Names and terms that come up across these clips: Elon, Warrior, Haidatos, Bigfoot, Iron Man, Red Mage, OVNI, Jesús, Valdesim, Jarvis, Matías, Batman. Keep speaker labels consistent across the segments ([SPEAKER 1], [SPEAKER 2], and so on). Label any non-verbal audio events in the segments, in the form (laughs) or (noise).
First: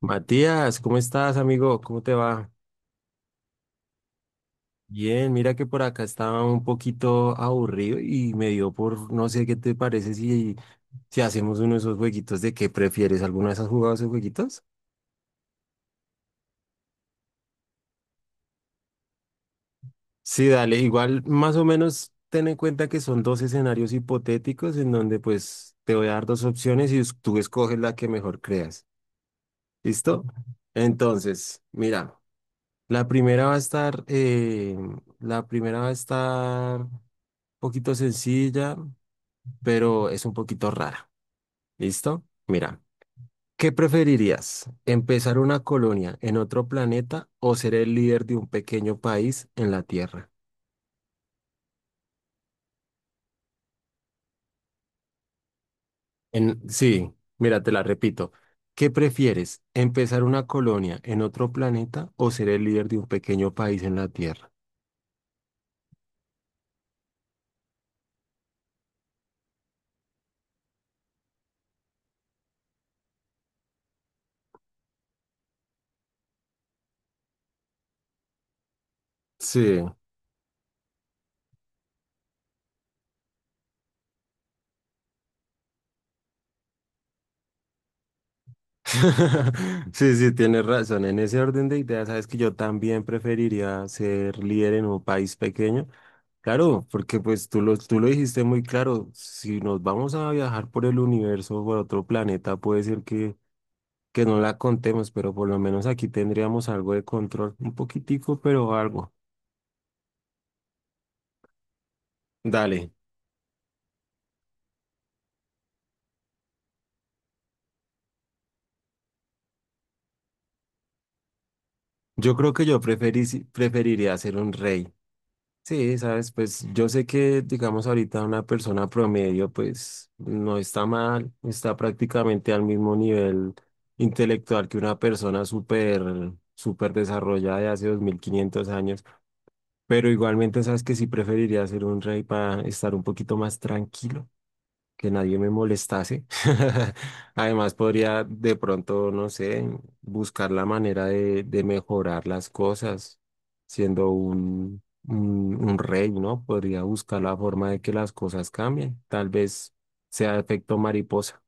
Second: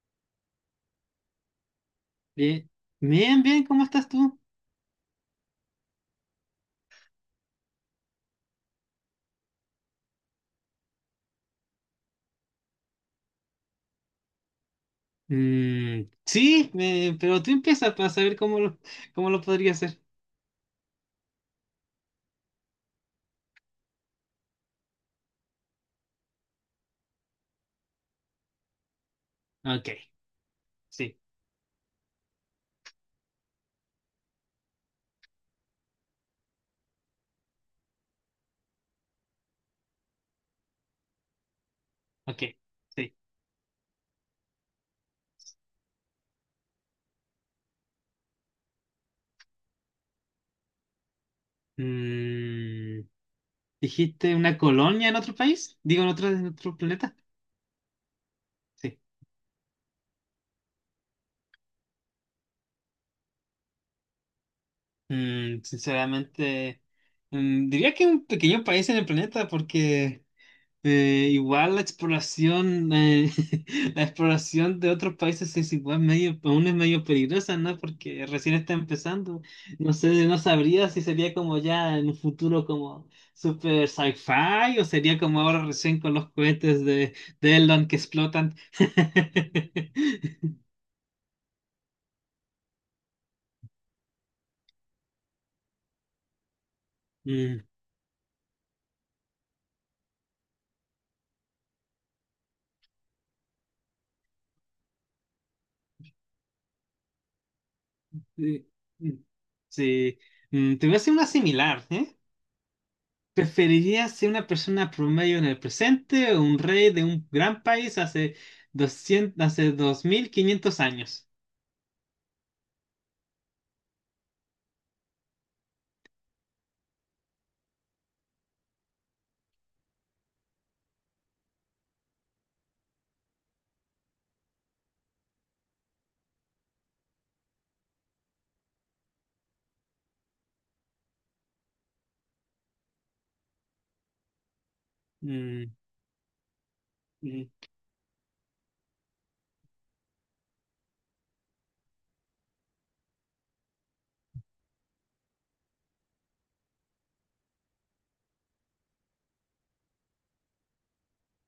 [SPEAKER 1] Matías, ¿cómo estás, amigo? ¿Cómo te va?
[SPEAKER 2] Bien, bien, bien, ¿cómo estás tú?
[SPEAKER 1] Bien, mira que por acá estaba un poquito aburrido y me dio no sé qué te parece si hacemos uno de esos jueguitos de qué prefieres. ¿Alguna vez has jugado esos jueguitos?
[SPEAKER 2] Mm, sí, pero tú empieza para saber cómo lo podría hacer.
[SPEAKER 1] Sí, dale, igual más o menos ten en cuenta que son dos escenarios hipotéticos en donde pues te voy a dar dos opciones y tú escoges la que mejor creas.
[SPEAKER 2] Ok,
[SPEAKER 1] ¿Listo?
[SPEAKER 2] sí,
[SPEAKER 1] Entonces, mira, la primera va a estar, eh, la primera va a estar un poquito sencilla, pero es un poquito rara. ¿Listo?
[SPEAKER 2] ok,
[SPEAKER 1] Mira,
[SPEAKER 2] sí.
[SPEAKER 1] ¿qué preferirías? ¿Empezar una colonia en otro planeta o ser el líder de un pequeño país en la Tierra?
[SPEAKER 2] Mm, ¿Dijiste una colonia en otro país? Digo, en otro, en otro
[SPEAKER 1] Sí,
[SPEAKER 2] planeta.
[SPEAKER 1] mira, te la repito. ¿Qué
[SPEAKER 2] Sí.
[SPEAKER 1] prefieres? ¿Empezar una colonia en otro planeta o ser el líder de un pequeño país en la Tierra?
[SPEAKER 2] Sinceramente, diría que un pequeño país en el planeta porque. Igual (laughs) la exploración de otros países es igual medio, aún es medio peligrosa, ¿no? Porque recién está empezando.
[SPEAKER 1] Sí.
[SPEAKER 2] No sé, no sabría si sería como ya en un futuro como super sci-fi o sería como ahora recién con los cohetes de, Elon que explotan.
[SPEAKER 1] (laughs) Sí, sí,
[SPEAKER 2] (laughs)
[SPEAKER 1] tienes razón. En ese orden de ideas, sabes que yo también preferiría ser líder en un país pequeño. Claro, porque pues tú
[SPEAKER 2] Mm,
[SPEAKER 1] lo, tú lo dijiste muy claro, si nos vamos a viajar por el universo o por otro planeta, puede ser que no la contemos, pero por lo menos aquí tendríamos algo de control, un poquitico,
[SPEAKER 2] sí,
[SPEAKER 1] pero
[SPEAKER 2] mm,
[SPEAKER 1] algo.
[SPEAKER 2] sí. Te voy a hacer una similar, ¿eh?
[SPEAKER 1] Dale,
[SPEAKER 2] ¿Preferirías ser una persona promedio en el presente o un rey de un gran país hace 2500 años?
[SPEAKER 1] yo creo que yo preferiría ser un rey. Sí, sabes, pues yo sé que, digamos, ahorita una persona promedio, pues no está mal, está prácticamente al mismo nivel intelectual que una persona súper, súper desarrollada de hace 2500 años, pero igualmente sabes que sí preferiría ser un rey para estar un poquito más tranquilo que nadie me
[SPEAKER 2] Mm,
[SPEAKER 1] molestase. (laughs)
[SPEAKER 2] mm,
[SPEAKER 1] Además, podría de pronto, no sé, buscar la manera de mejorar las cosas, siendo un rey, ¿no? Podría buscar la forma de que las cosas cambien. Tal vez sea efecto mariposa.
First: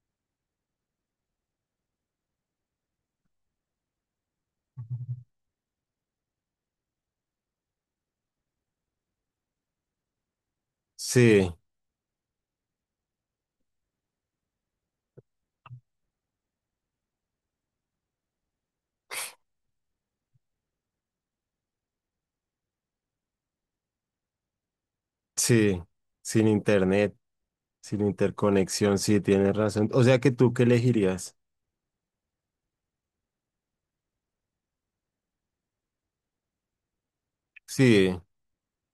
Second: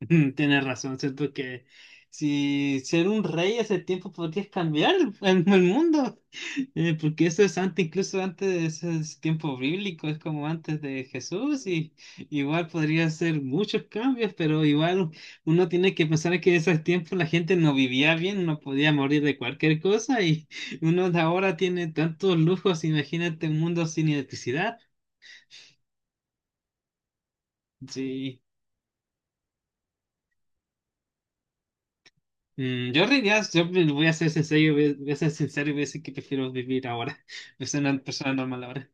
[SPEAKER 2] (laughs) tienes razón, siento que si ser un rey hace tiempo podrías cambiar el mundo. Porque eso es antes, incluso antes de ese tiempo bíblico, es como antes de
[SPEAKER 1] Sí,
[SPEAKER 2] Jesús, y igual podría hacer muchos cambios, pero igual uno tiene que pensar que en ese tiempo la gente no vivía bien, no podía morir de cualquier cosa, y (laughs) uno de ahora tiene tantos lujos, imagínate un mundo sin electricidad.
[SPEAKER 1] sí, sin internet, sin
[SPEAKER 2] Sí.
[SPEAKER 1] interconexión, sí, tienes razón. O sea que tú, ¿qué elegirías?
[SPEAKER 2] Yo realidad, voy a ser sincero, voy a ser sincero y voy a decir que prefiero vivir ahora, (laughs) ser una
[SPEAKER 1] Sí.
[SPEAKER 2] persona normal ahora.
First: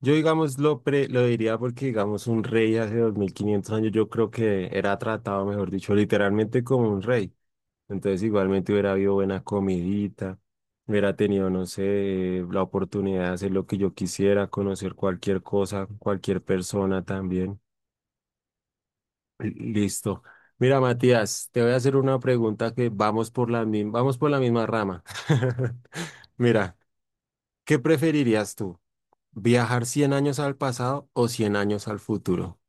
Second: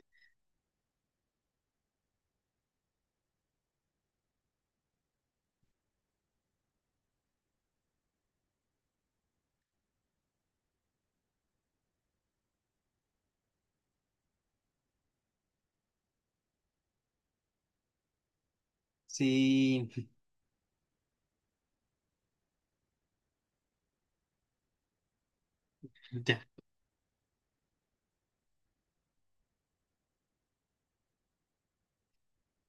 [SPEAKER 1] Yo, digamos, lo diría porque, digamos, un rey hace 2500 años yo creo que era tratado, mejor dicho, literalmente como un rey. Entonces, igualmente hubiera habido buena comidita, hubiera tenido, no sé, la oportunidad de hacer lo que yo quisiera, conocer cualquier cosa, cualquier persona también. (clears throat)
[SPEAKER 2] Sí,
[SPEAKER 1] Listo. Mira, Matías, te voy a hacer una pregunta que vamos por vamos por la misma rama. (laughs)
[SPEAKER 2] ya.
[SPEAKER 1] Mira, ¿qué preferirías tú? ¿Viajar 100 años al pasado o 100 años al futuro?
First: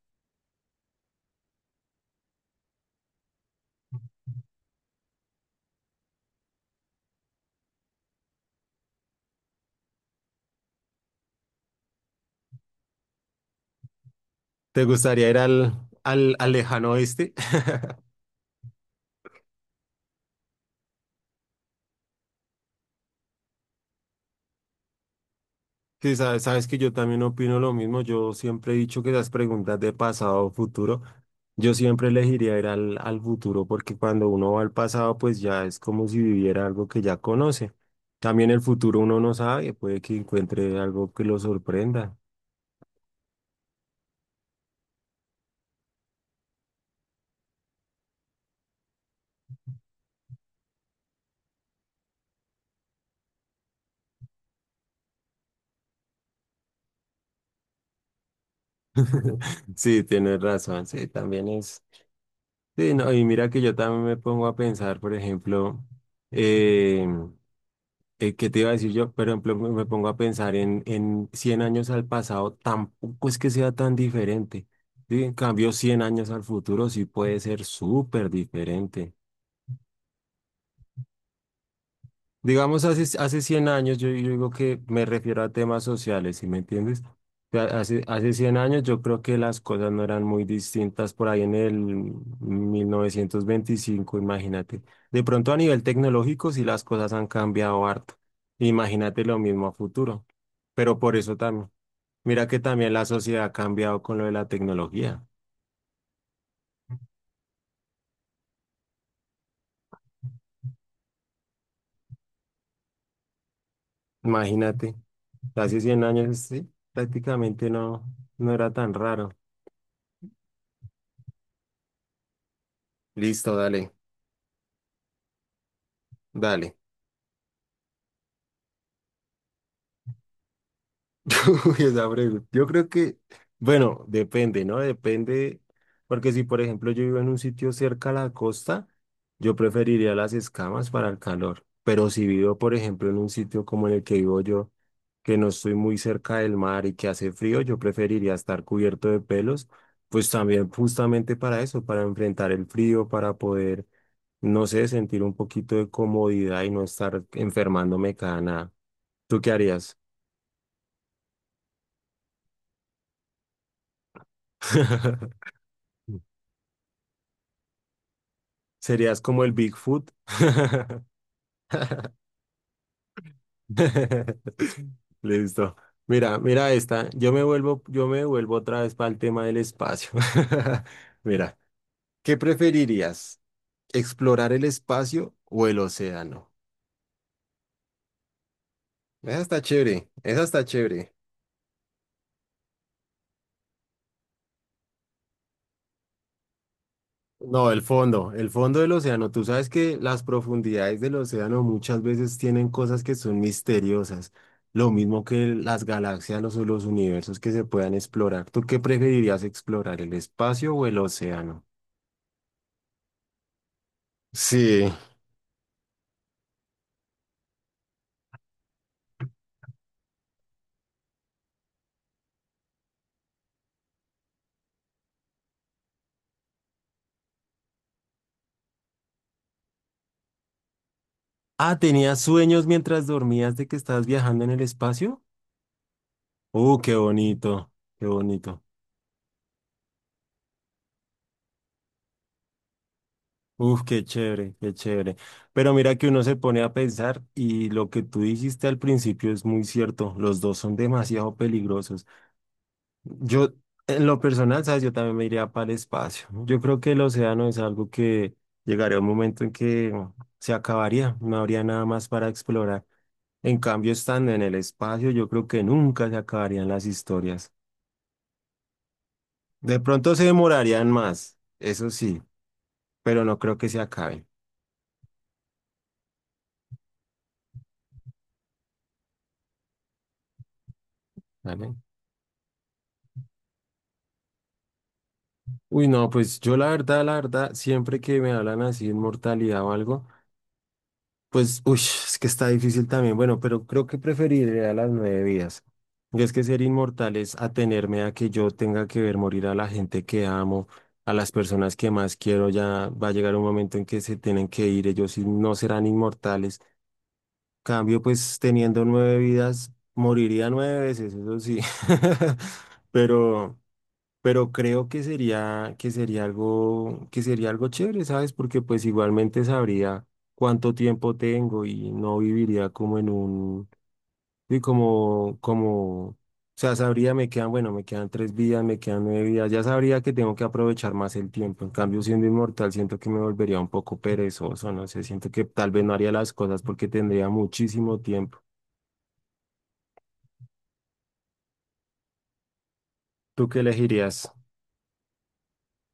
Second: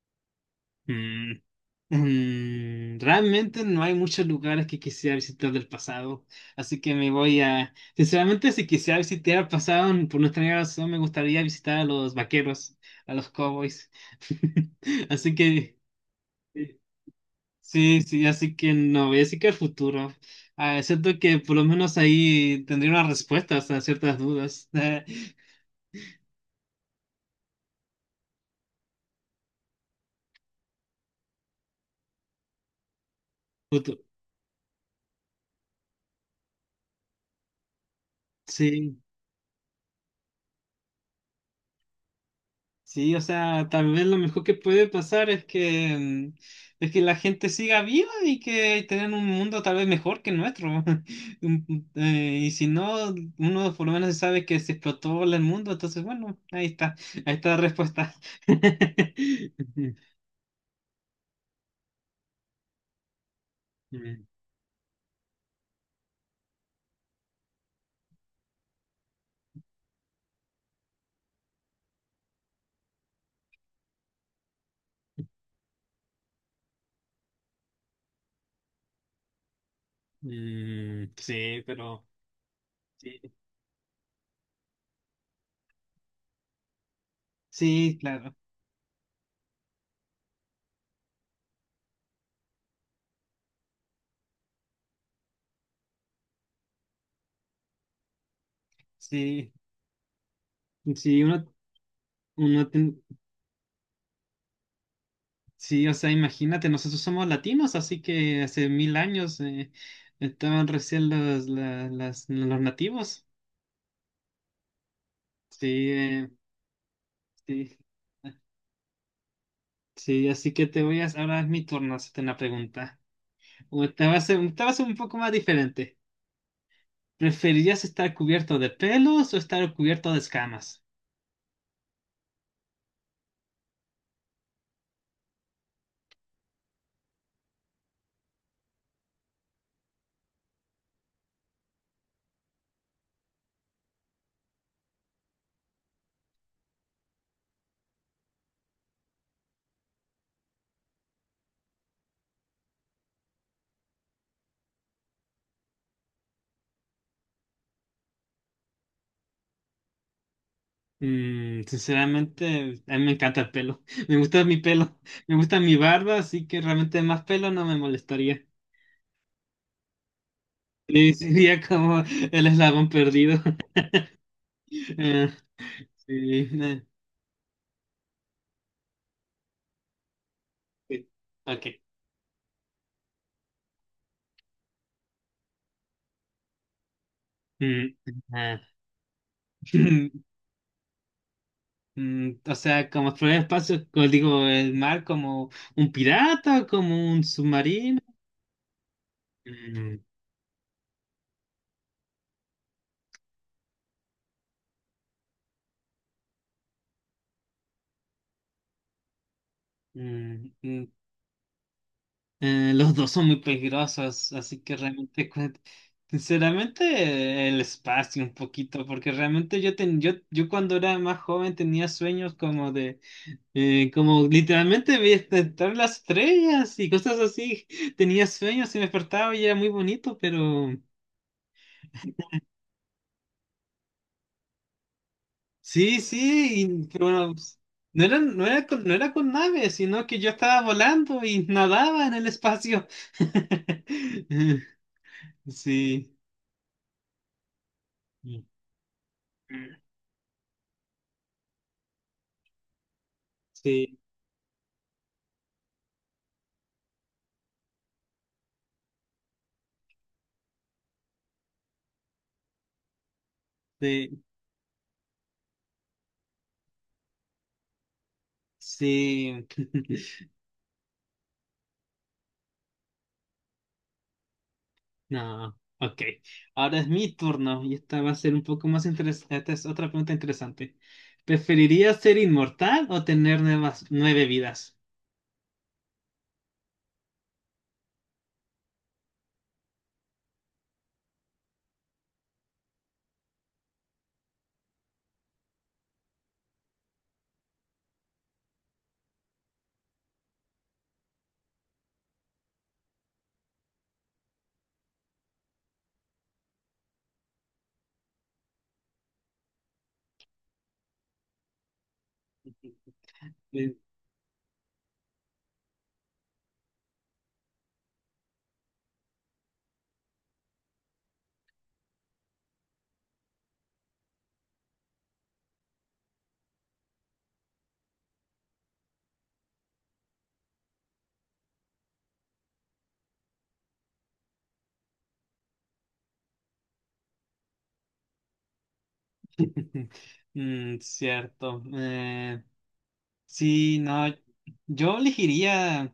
[SPEAKER 2] Mm. Realmente no hay muchos lugares que quisiera visitar del pasado, así que sinceramente, si quisiera visitar el pasado, por nuestra razón, me gustaría visitar a los vaqueros, a los cowboys. (laughs)
[SPEAKER 1] ¿Te gustaría
[SPEAKER 2] Así
[SPEAKER 1] ir
[SPEAKER 2] que,
[SPEAKER 1] al lejano oeste? (laughs)
[SPEAKER 2] sí, sí, así que no, voy a decir que el futuro. Ah, siento que por lo menos ahí tendría unas respuestas a ciertas dudas. (laughs)
[SPEAKER 1] Sí, sabes, sabes que yo también opino lo mismo. Yo siempre he dicho que las preguntas de pasado o futuro, yo siempre elegiría ir al futuro porque
[SPEAKER 2] futuro.
[SPEAKER 1] cuando uno va al pasado, pues ya es como si viviera algo que ya conoce. También el
[SPEAKER 2] Sí.
[SPEAKER 1] futuro uno no sabe, puede que encuentre algo que lo sorprenda.
[SPEAKER 2] Sí, o sea, tal vez lo mejor que puede pasar es que, es que la gente siga viva y que tengan un mundo tal vez mejor que el nuestro. (laughs) Y si no, uno por lo menos sabe que se explotó el mundo, entonces bueno, ahí está la respuesta.
[SPEAKER 1] (laughs)
[SPEAKER 2] (laughs)
[SPEAKER 1] Sí, tienes razón, sí, también es. Sí, no, y mira que yo también me
[SPEAKER 2] Mm,
[SPEAKER 1] pongo a pensar, por ejemplo, eh, ¿qué te iba a decir yo? Por ejemplo, me pongo a pensar en 100 años al pasado, tampoco es que sea tan diferente. ¿Sí? En cambio, 100 años al futuro sí puede ser súper diferente.
[SPEAKER 2] mm, sí, pero
[SPEAKER 1] Digamos,
[SPEAKER 2] sí,
[SPEAKER 1] hace 100 años, yo digo que me refiero a temas sociales, ¿sí me entiendes? O sea,
[SPEAKER 2] sí,
[SPEAKER 1] Hace
[SPEAKER 2] claro,
[SPEAKER 1] 100 años yo creo que las cosas no eran muy distintas por ahí en el 1925, imagínate. De pronto a nivel tecnológico sí las cosas han cambiado harto. Imagínate lo
[SPEAKER 2] sí,
[SPEAKER 1] mismo a futuro. Pero por
[SPEAKER 2] sí,
[SPEAKER 1] eso
[SPEAKER 2] uno,
[SPEAKER 1] también, mira que
[SPEAKER 2] uno
[SPEAKER 1] también la sociedad ha cambiado con lo de la tecnología.
[SPEAKER 2] Sí, o sea, imagínate, nosotros somos latinos, así que hace mil años estaban recién los nativos.
[SPEAKER 1] Imagínate, hace
[SPEAKER 2] Sí,
[SPEAKER 1] 100 años sí, prácticamente
[SPEAKER 2] sí,
[SPEAKER 1] no, no era tan raro.
[SPEAKER 2] sí, así que ahora es mi turno hacerte una pregunta.
[SPEAKER 1] Listo,
[SPEAKER 2] O
[SPEAKER 1] dale,
[SPEAKER 2] te va a ser un poco más diferente.
[SPEAKER 1] dale.
[SPEAKER 2] ¿Preferirías estar cubierto de pelos o estar cubierto de escamas?
[SPEAKER 1] Uy, esa pregunta. Yo creo que, bueno, depende, ¿no? Depende, porque si por ejemplo yo vivo en un sitio cerca a la costa, yo preferiría las escamas para el calor. Pero si vivo, por ejemplo, en un sitio como en el que vivo yo, que no estoy muy cerca del mar y que hace frío, yo preferiría estar cubierto de pelos, pues también justamente para eso, para enfrentar el frío, para poder, no sé, sentir un poquito de comodidad y no estar enfermándome cada nada. ¿Tú qué harías?
[SPEAKER 2] Sinceramente, a mí me encanta el pelo. (laughs) Me gusta mi pelo. Me
[SPEAKER 1] (laughs)
[SPEAKER 2] gusta mi barba, así que realmente más pelo no me molestaría.
[SPEAKER 1] Serías como el Bigfoot. (laughs)
[SPEAKER 2] Sí, sería como el eslabón perdido. (laughs) Eh,
[SPEAKER 1] Listo. Mira,
[SPEAKER 2] sí,
[SPEAKER 1] mira esta. Yo me vuelvo otra vez para el tema del espacio.
[SPEAKER 2] sí.
[SPEAKER 1] (laughs) Mira,
[SPEAKER 2] Ok.
[SPEAKER 1] ¿qué preferirías? ¿Explorar el espacio o el océano?
[SPEAKER 2] Mm, ah.
[SPEAKER 1] Esa está chévere, esa
[SPEAKER 2] (laughs)
[SPEAKER 1] está chévere.
[SPEAKER 2] O sea, como explorar el espacio, como digo, el mar como un pirata, como un
[SPEAKER 1] No,
[SPEAKER 2] submarino.
[SPEAKER 1] el fondo del océano. Tú sabes que
[SPEAKER 2] Mm,
[SPEAKER 1] las profundidades del océano muchas veces tienen cosas que son misteriosas, lo mismo que las galaxias o los universos que se puedan explorar. ¿Tú qué preferirías explorar, el
[SPEAKER 2] mm,
[SPEAKER 1] espacio
[SPEAKER 2] mm.
[SPEAKER 1] o el océano?
[SPEAKER 2] Los dos son muy peligrosos, así que
[SPEAKER 1] Sí.
[SPEAKER 2] realmente, sinceramente, el espacio un poquito, porque realmente yo cuando era más joven tenía sueños como de. Como literalmente vi estar las estrellas y cosas así. (laughs) Tenía sueños y me despertaba y era muy bonito, pero
[SPEAKER 1] Ah, ¿tenías sueños mientras dormías de que estabas viajando en el espacio?
[SPEAKER 2] sí, sí,
[SPEAKER 1] Qué
[SPEAKER 2] pero bueno, pues,
[SPEAKER 1] bonito, qué bonito.
[SPEAKER 2] no era con naves, sino que yo estaba volando y nadaba en el espacio. (laughs)
[SPEAKER 1] Uf, qué chévere, qué chévere. Pero mira que
[SPEAKER 2] Sí.
[SPEAKER 1] uno se pone a pensar y lo que tú dijiste al principio es muy cierto. Los dos son demasiado peligrosos. Yo,
[SPEAKER 2] Sí,
[SPEAKER 1] en lo personal, sabes, yo también me iría para el espacio. Yo creo que el océano es algo que llegaría un momento en que se acabaría. No habría nada más para explorar. En cambio,
[SPEAKER 2] sí,
[SPEAKER 1] estando en el espacio, yo creo que nunca se acabarían las historias.
[SPEAKER 2] sí.
[SPEAKER 1] De
[SPEAKER 2] (laughs)
[SPEAKER 1] pronto se demorarían más, eso sí, pero no creo que se acaben.
[SPEAKER 2] No, ok. Ahora es mi turno y esta va a ser un poco más interesante. Esta es otra pregunta interesante.
[SPEAKER 1] ¿Vale?
[SPEAKER 2] ¿Preferirías ser inmortal o tener nuevas nueve vidas?
[SPEAKER 1] Uy, no, pues yo la verdad, siempre que me hablan así de inmortalidad o algo, pues, uy, es que está difícil también. Bueno, pero creo que preferiría las nueve vidas. Y es que ser inmortal es atenerme a que yo tenga que ver morir a la gente que amo, a las personas que más quiero. Ya va a llegar un momento en que se tienen que ir, ellos sí no serán inmortales. Cambio, pues teniendo nueve vidas, moriría nueve veces, eso sí. (laughs) Pero
[SPEAKER 2] Eh,
[SPEAKER 1] pero creo que sería algo chévere, ¿sabes? Porque pues igualmente sabría cuánto tiempo tengo y no viviría como en un, y como, como, o sea, sabría, me quedan, bueno, me quedan tres vidas, me quedan nueve vidas, ya sabría que tengo que aprovechar más el tiempo. En cambio, siendo inmortal, siento que me volvería un poco perezoso, no sé, siento que tal vez no haría las cosas porque tendría muchísimo tiempo.
[SPEAKER 2] (laughs) mm, cierto. Eh,
[SPEAKER 1] ¿Tú qué
[SPEAKER 2] sí, no.
[SPEAKER 1] elegirías?
[SPEAKER 2] Yo elegiría,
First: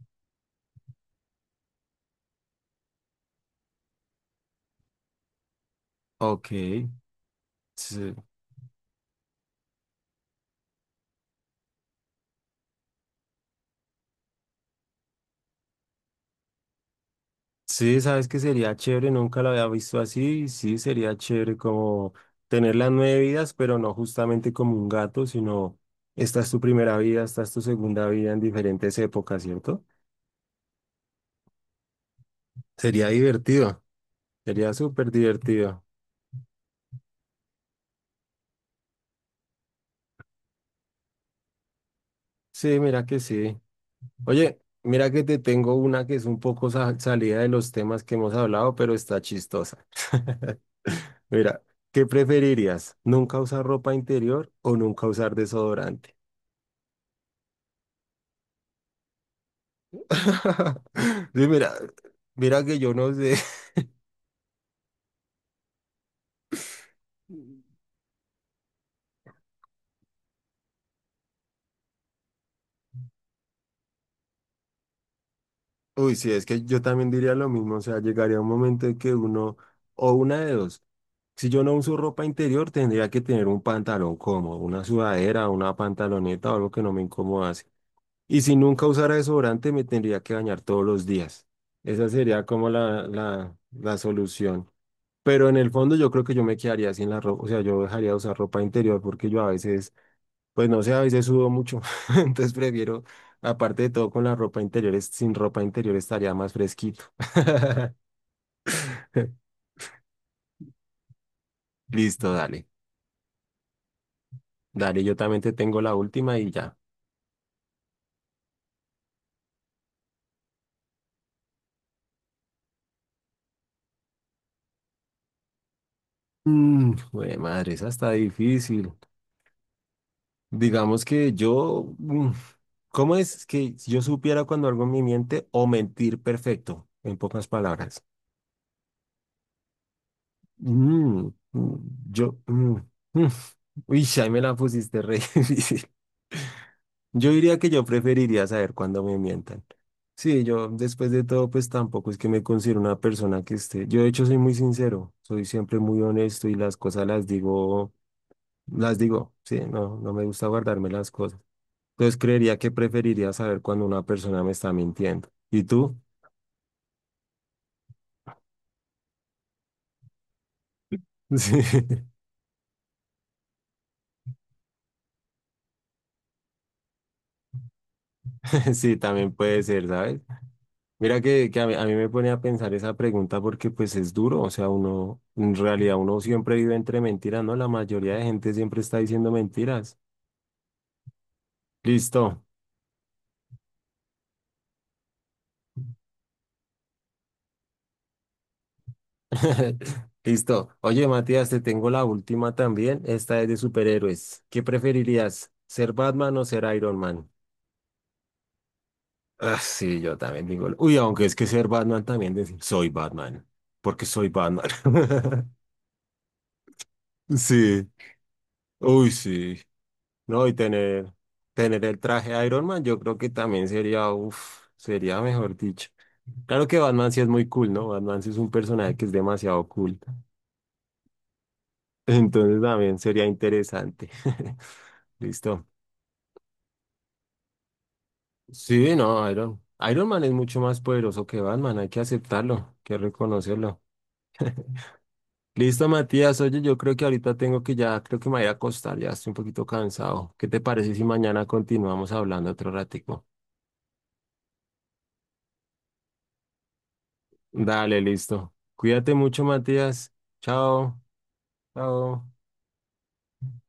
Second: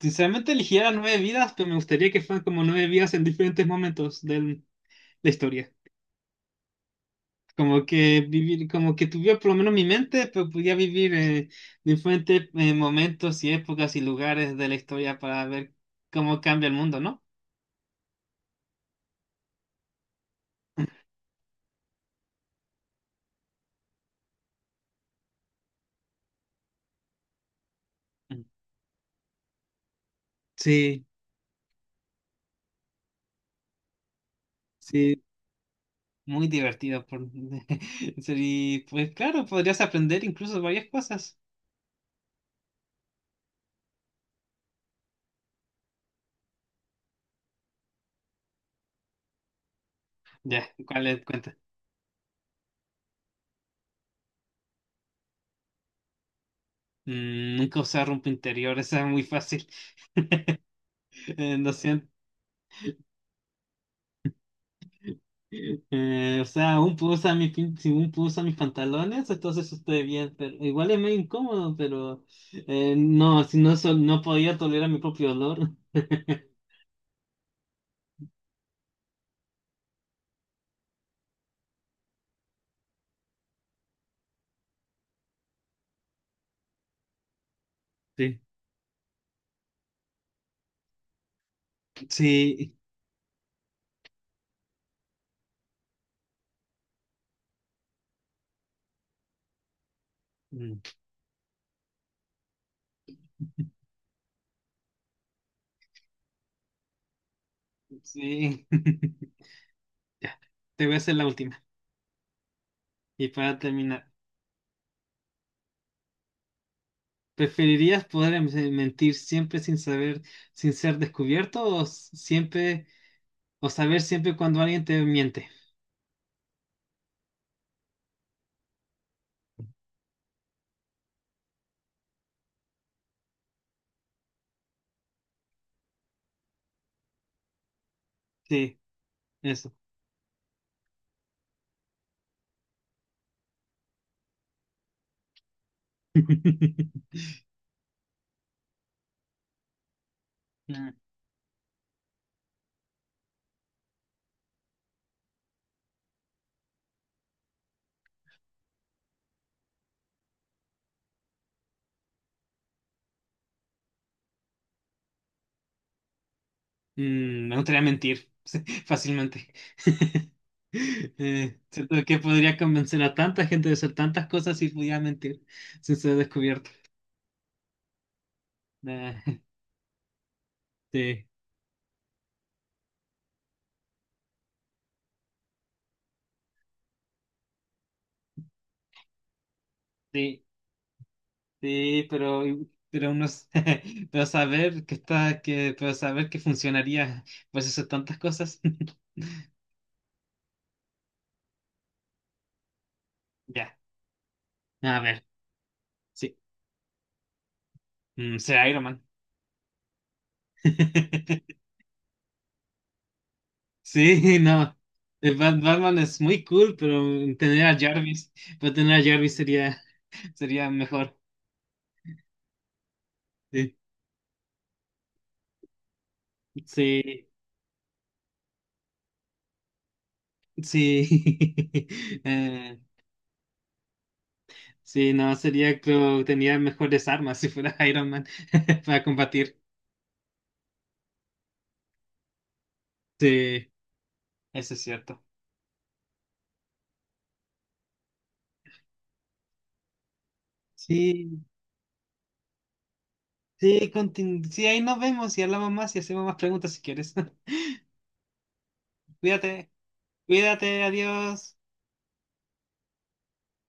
[SPEAKER 2] sinceramente elegiría nueve vidas, pero me gustaría que fueran como nueve vidas en diferentes momentos de la historia.
[SPEAKER 1] Ok,
[SPEAKER 2] Como
[SPEAKER 1] sí.
[SPEAKER 2] que vivir, como que tuviera por lo menos mi mente, pero podía vivir diferentes momentos y épocas y lugares de la historia para ver cómo cambia el mundo, ¿no?
[SPEAKER 1] Sí, sabes que sería chévere, nunca lo había visto así, sí, sería chévere como tener las nueve vidas, pero no justamente como un gato, sino esta es tu primera vida, esta es tu segunda vida en diferentes épocas, ¿cierto?
[SPEAKER 2] Sí,
[SPEAKER 1] Sería divertido, sería súper
[SPEAKER 2] sí,
[SPEAKER 1] divertido.
[SPEAKER 2] Muy divertido. (laughs) Y pues claro, podrías aprender incluso varias cosas.
[SPEAKER 1] Sí, mira que sí. Oye, mira que te tengo una que es un poco salida de los temas que hemos hablado, pero está chistosa. (laughs)
[SPEAKER 2] Ya, ¿cuál es cuenta?
[SPEAKER 1] Mira, ¿qué preferirías? ¿Nunca usar ropa interior o nunca usar desodorante?
[SPEAKER 2] Nunca usar ropa interior, (laughs) esa es muy fácil. (laughs)
[SPEAKER 1] (laughs) Sí,
[SPEAKER 2] Eh,
[SPEAKER 1] mira,
[SPEAKER 2] lo siento.
[SPEAKER 1] mira que yo no sé. (laughs)
[SPEAKER 2] O sea, un puedo usar mis, pin- si un puedo usar mis pantalones, entonces estoy bien, pero igual es medio incómodo, pero no, si no, no podía tolerar mi propio olor.
[SPEAKER 1] Uy, sí, es
[SPEAKER 2] (laughs)
[SPEAKER 1] que yo también diría lo mismo. O sea, llegaría un momento en que uno, o una de dos. Si yo no uso ropa interior, tendría que tener un pantalón cómodo, una sudadera, una pantaloneta o algo que no me incomodase. Y
[SPEAKER 2] Sí.
[SPEAKER 1] si nunca usara desodorante, me tendría que bañar todos los días. Esa sería como
[SPEAKER 2] Sí,
[SPEAKER 1] la solución. Pero en el fondo yo creo que yo me quedaría sin la ropa, o sea, yo dejaría de usar ropa interior porque yo a veces pues no
[SPEAKER 2] Mm.
[SPEAKER 1] sé, a veces sudo mucho, (laughs) entonces prefiero, aparte de todo, con la ropa interior, sin ropa interior estaría más fresquito. (laughs)
[SPEAKER 2] sí. (laughs) Ya, te voy a hacer la última.
[SPEAKER 1] Listo, dale,
[SPEAKER 2] Y para terminar,
[SPEAKER 1] dale, yo también te tengo la última y ya.
[SPEAKER 2] ¿preferirías poder mentir siempre sin ser descubierto o saber siempre cuando alguien te miente?
[SPEAKER 1] Mm, jue madre, esa está difícil. Digamos que ¿cómo es que yo supiera cuando algo me miente o mentir perfecto, en pocas palabras?
[SPEAKER 2] Sí, eso.
[SPEAKER 1] Mm, mm, yo, mm, mm. Uy, ahí me la pusiste re (laughs) difícil.
[SPEAKER 2] (laughs)
[SPEAKER 1] Yo diría que yo preferiría saber cuándo me mientan. Sí, yo después
[SPEAKER 2] (laughs)
[SPEAKER 1] de todo, pues tampoco es que me considero una persona que esté. Yo de hecho soy muy sincero, soy siempre muy honesto y las cosas las digo, sí, no, no me gusta guardarme las cosas. Entonces creería que preferiría saber cuando una persona me está mintiendo. ¿Y tú?
[SPEAKER 2] Me gustaría mentir (laughs) fácilmente. (laughs) Siento
[SPEAKER 1] (laughs) Sí,
[SPEAKER 2] que podría convencer a tanta gente de hacer tantas cosas si pudiera mentir sin ser descubierto.
[SPEAKER 1] (laughs) sí,
[SPEAKER 2] Nah,
[SPEAKER 1] también puede ser, ¿sabes?
[SPEAKER 2] (laughs)
[SPEAKER 1] Mira
[SPEAKER 2] sí,
[SPEAKER 1] que a mí me pone a pensar esa pregunta porque pues es duro, o sea, uno, en realidad uno siempre vive entre mentiras, ¿no? La mayoría de gente siempre está diciendo mentiras.
[SPEAKER 2] sí, sí,
[SPEAKER 1] Listo,
[SPEAKER 2] pero uno, (laughs) pero saber que funcionaría pues hacer tantas cosas. (laughs)
[SPEAKER 1] (laughs) listo. Oye, Matías, te tengo la última también, esta es de
[SPEAKER 2] Ya,
[SPEAKER 1] superhéroes. ¿Qué
[SPEAKER 2] a ver,
[SPEAKER 1] preferirías, ser Batman
[SPEAKER 2] sí,
[SPEAKER 1] o ser Iron Man?
[SPEAKER 2] será Iron Man.
[SPEAKER 1] Ah, sí, yo también digo, uy, aunque es que ser
[SPEAKER 2] (laughs)
[SPEAKER 1] Batman también decir, soy Batman, porque soy
[SPEAKER 2] Sí,
[SPEAKER 1] Batman.
[SPEAKER 2] no. El
[SPEAKER 1] (laughs)
[SPEAKER 2] Batman es muy cool, pero tener a
[SPEAKER 1] Sí,
[SPEAKER 2] Jarvis, pero tener a
[SPEAKER 1] uy,
[SPEAKER 2] Jarvis
[SPEAKER 1] sí.
[SPEAKER 2] sería
[SPEAKER 1] No, y
[SPEAKER 2] Sería Mejor.
[SPEAKER 1] tener el traje Iron Man, yo creo que también
[SPEAKER 2] Sí.
[SPEAKER 1] sería, uff, sería mejor dicho. Claro que Batman sí
[SPEAKER 2] Sí,
[SPEAKER 1] es muy cool, ¿no? Batman sí es un personaje que es demasiado cool. (laughs)
[SPEAKER 2] sí. (laughs)
[SPEAKER 1] Entonces
[SPEAKER 2] Eh,
[SPEAKER 1] también sería interesante. (laughs)
[SPEAKER 2] sí, no,
[SPEAKER 1] Listo.
[SPEAKER 2] sería, creo, tenía mejores armas si fuera (laughs) Iron Man (laughs)
[SPEAKER 1] Sí,
[SPEAKER 2] para
[SPEAKER 1] no,
[SPEAKER 2] combatir.
[SPEAKER 1] Iron Man es mucho más poderoso que Batman, hay que aceptarlo, hay que
[SPEAKER 2] Sí,
[SPEAKER 1] reconocerlo.
[SPEAKER 2] eso es cierto.
[SPEAKER 1] Listo, Matías, oye, yo creo que ahorita tengo que ya, creo que me voy a acostar, ya estoy un poquito cansado. ¿Qué te parece si
[SPEAKER 2] Sí,
[SPEAKER 1] mañana continuamos hablando otro ratico?
[SPEAKER 2] sí, sí, ahí nos vemos y hablamos más y hacemos más preguntas si quieres. (laughs)
[SPEAKER 1] Dale, listo. Cuídate mucho,
[SPEAKER 2] Cuídate,
[SPEAKER 1] Matías.
[SPEAKER 2] cuídate,
[SPEAKER 1] Chao,
[SPEAKER 2] adiós.
[SPEAKER 1] chao.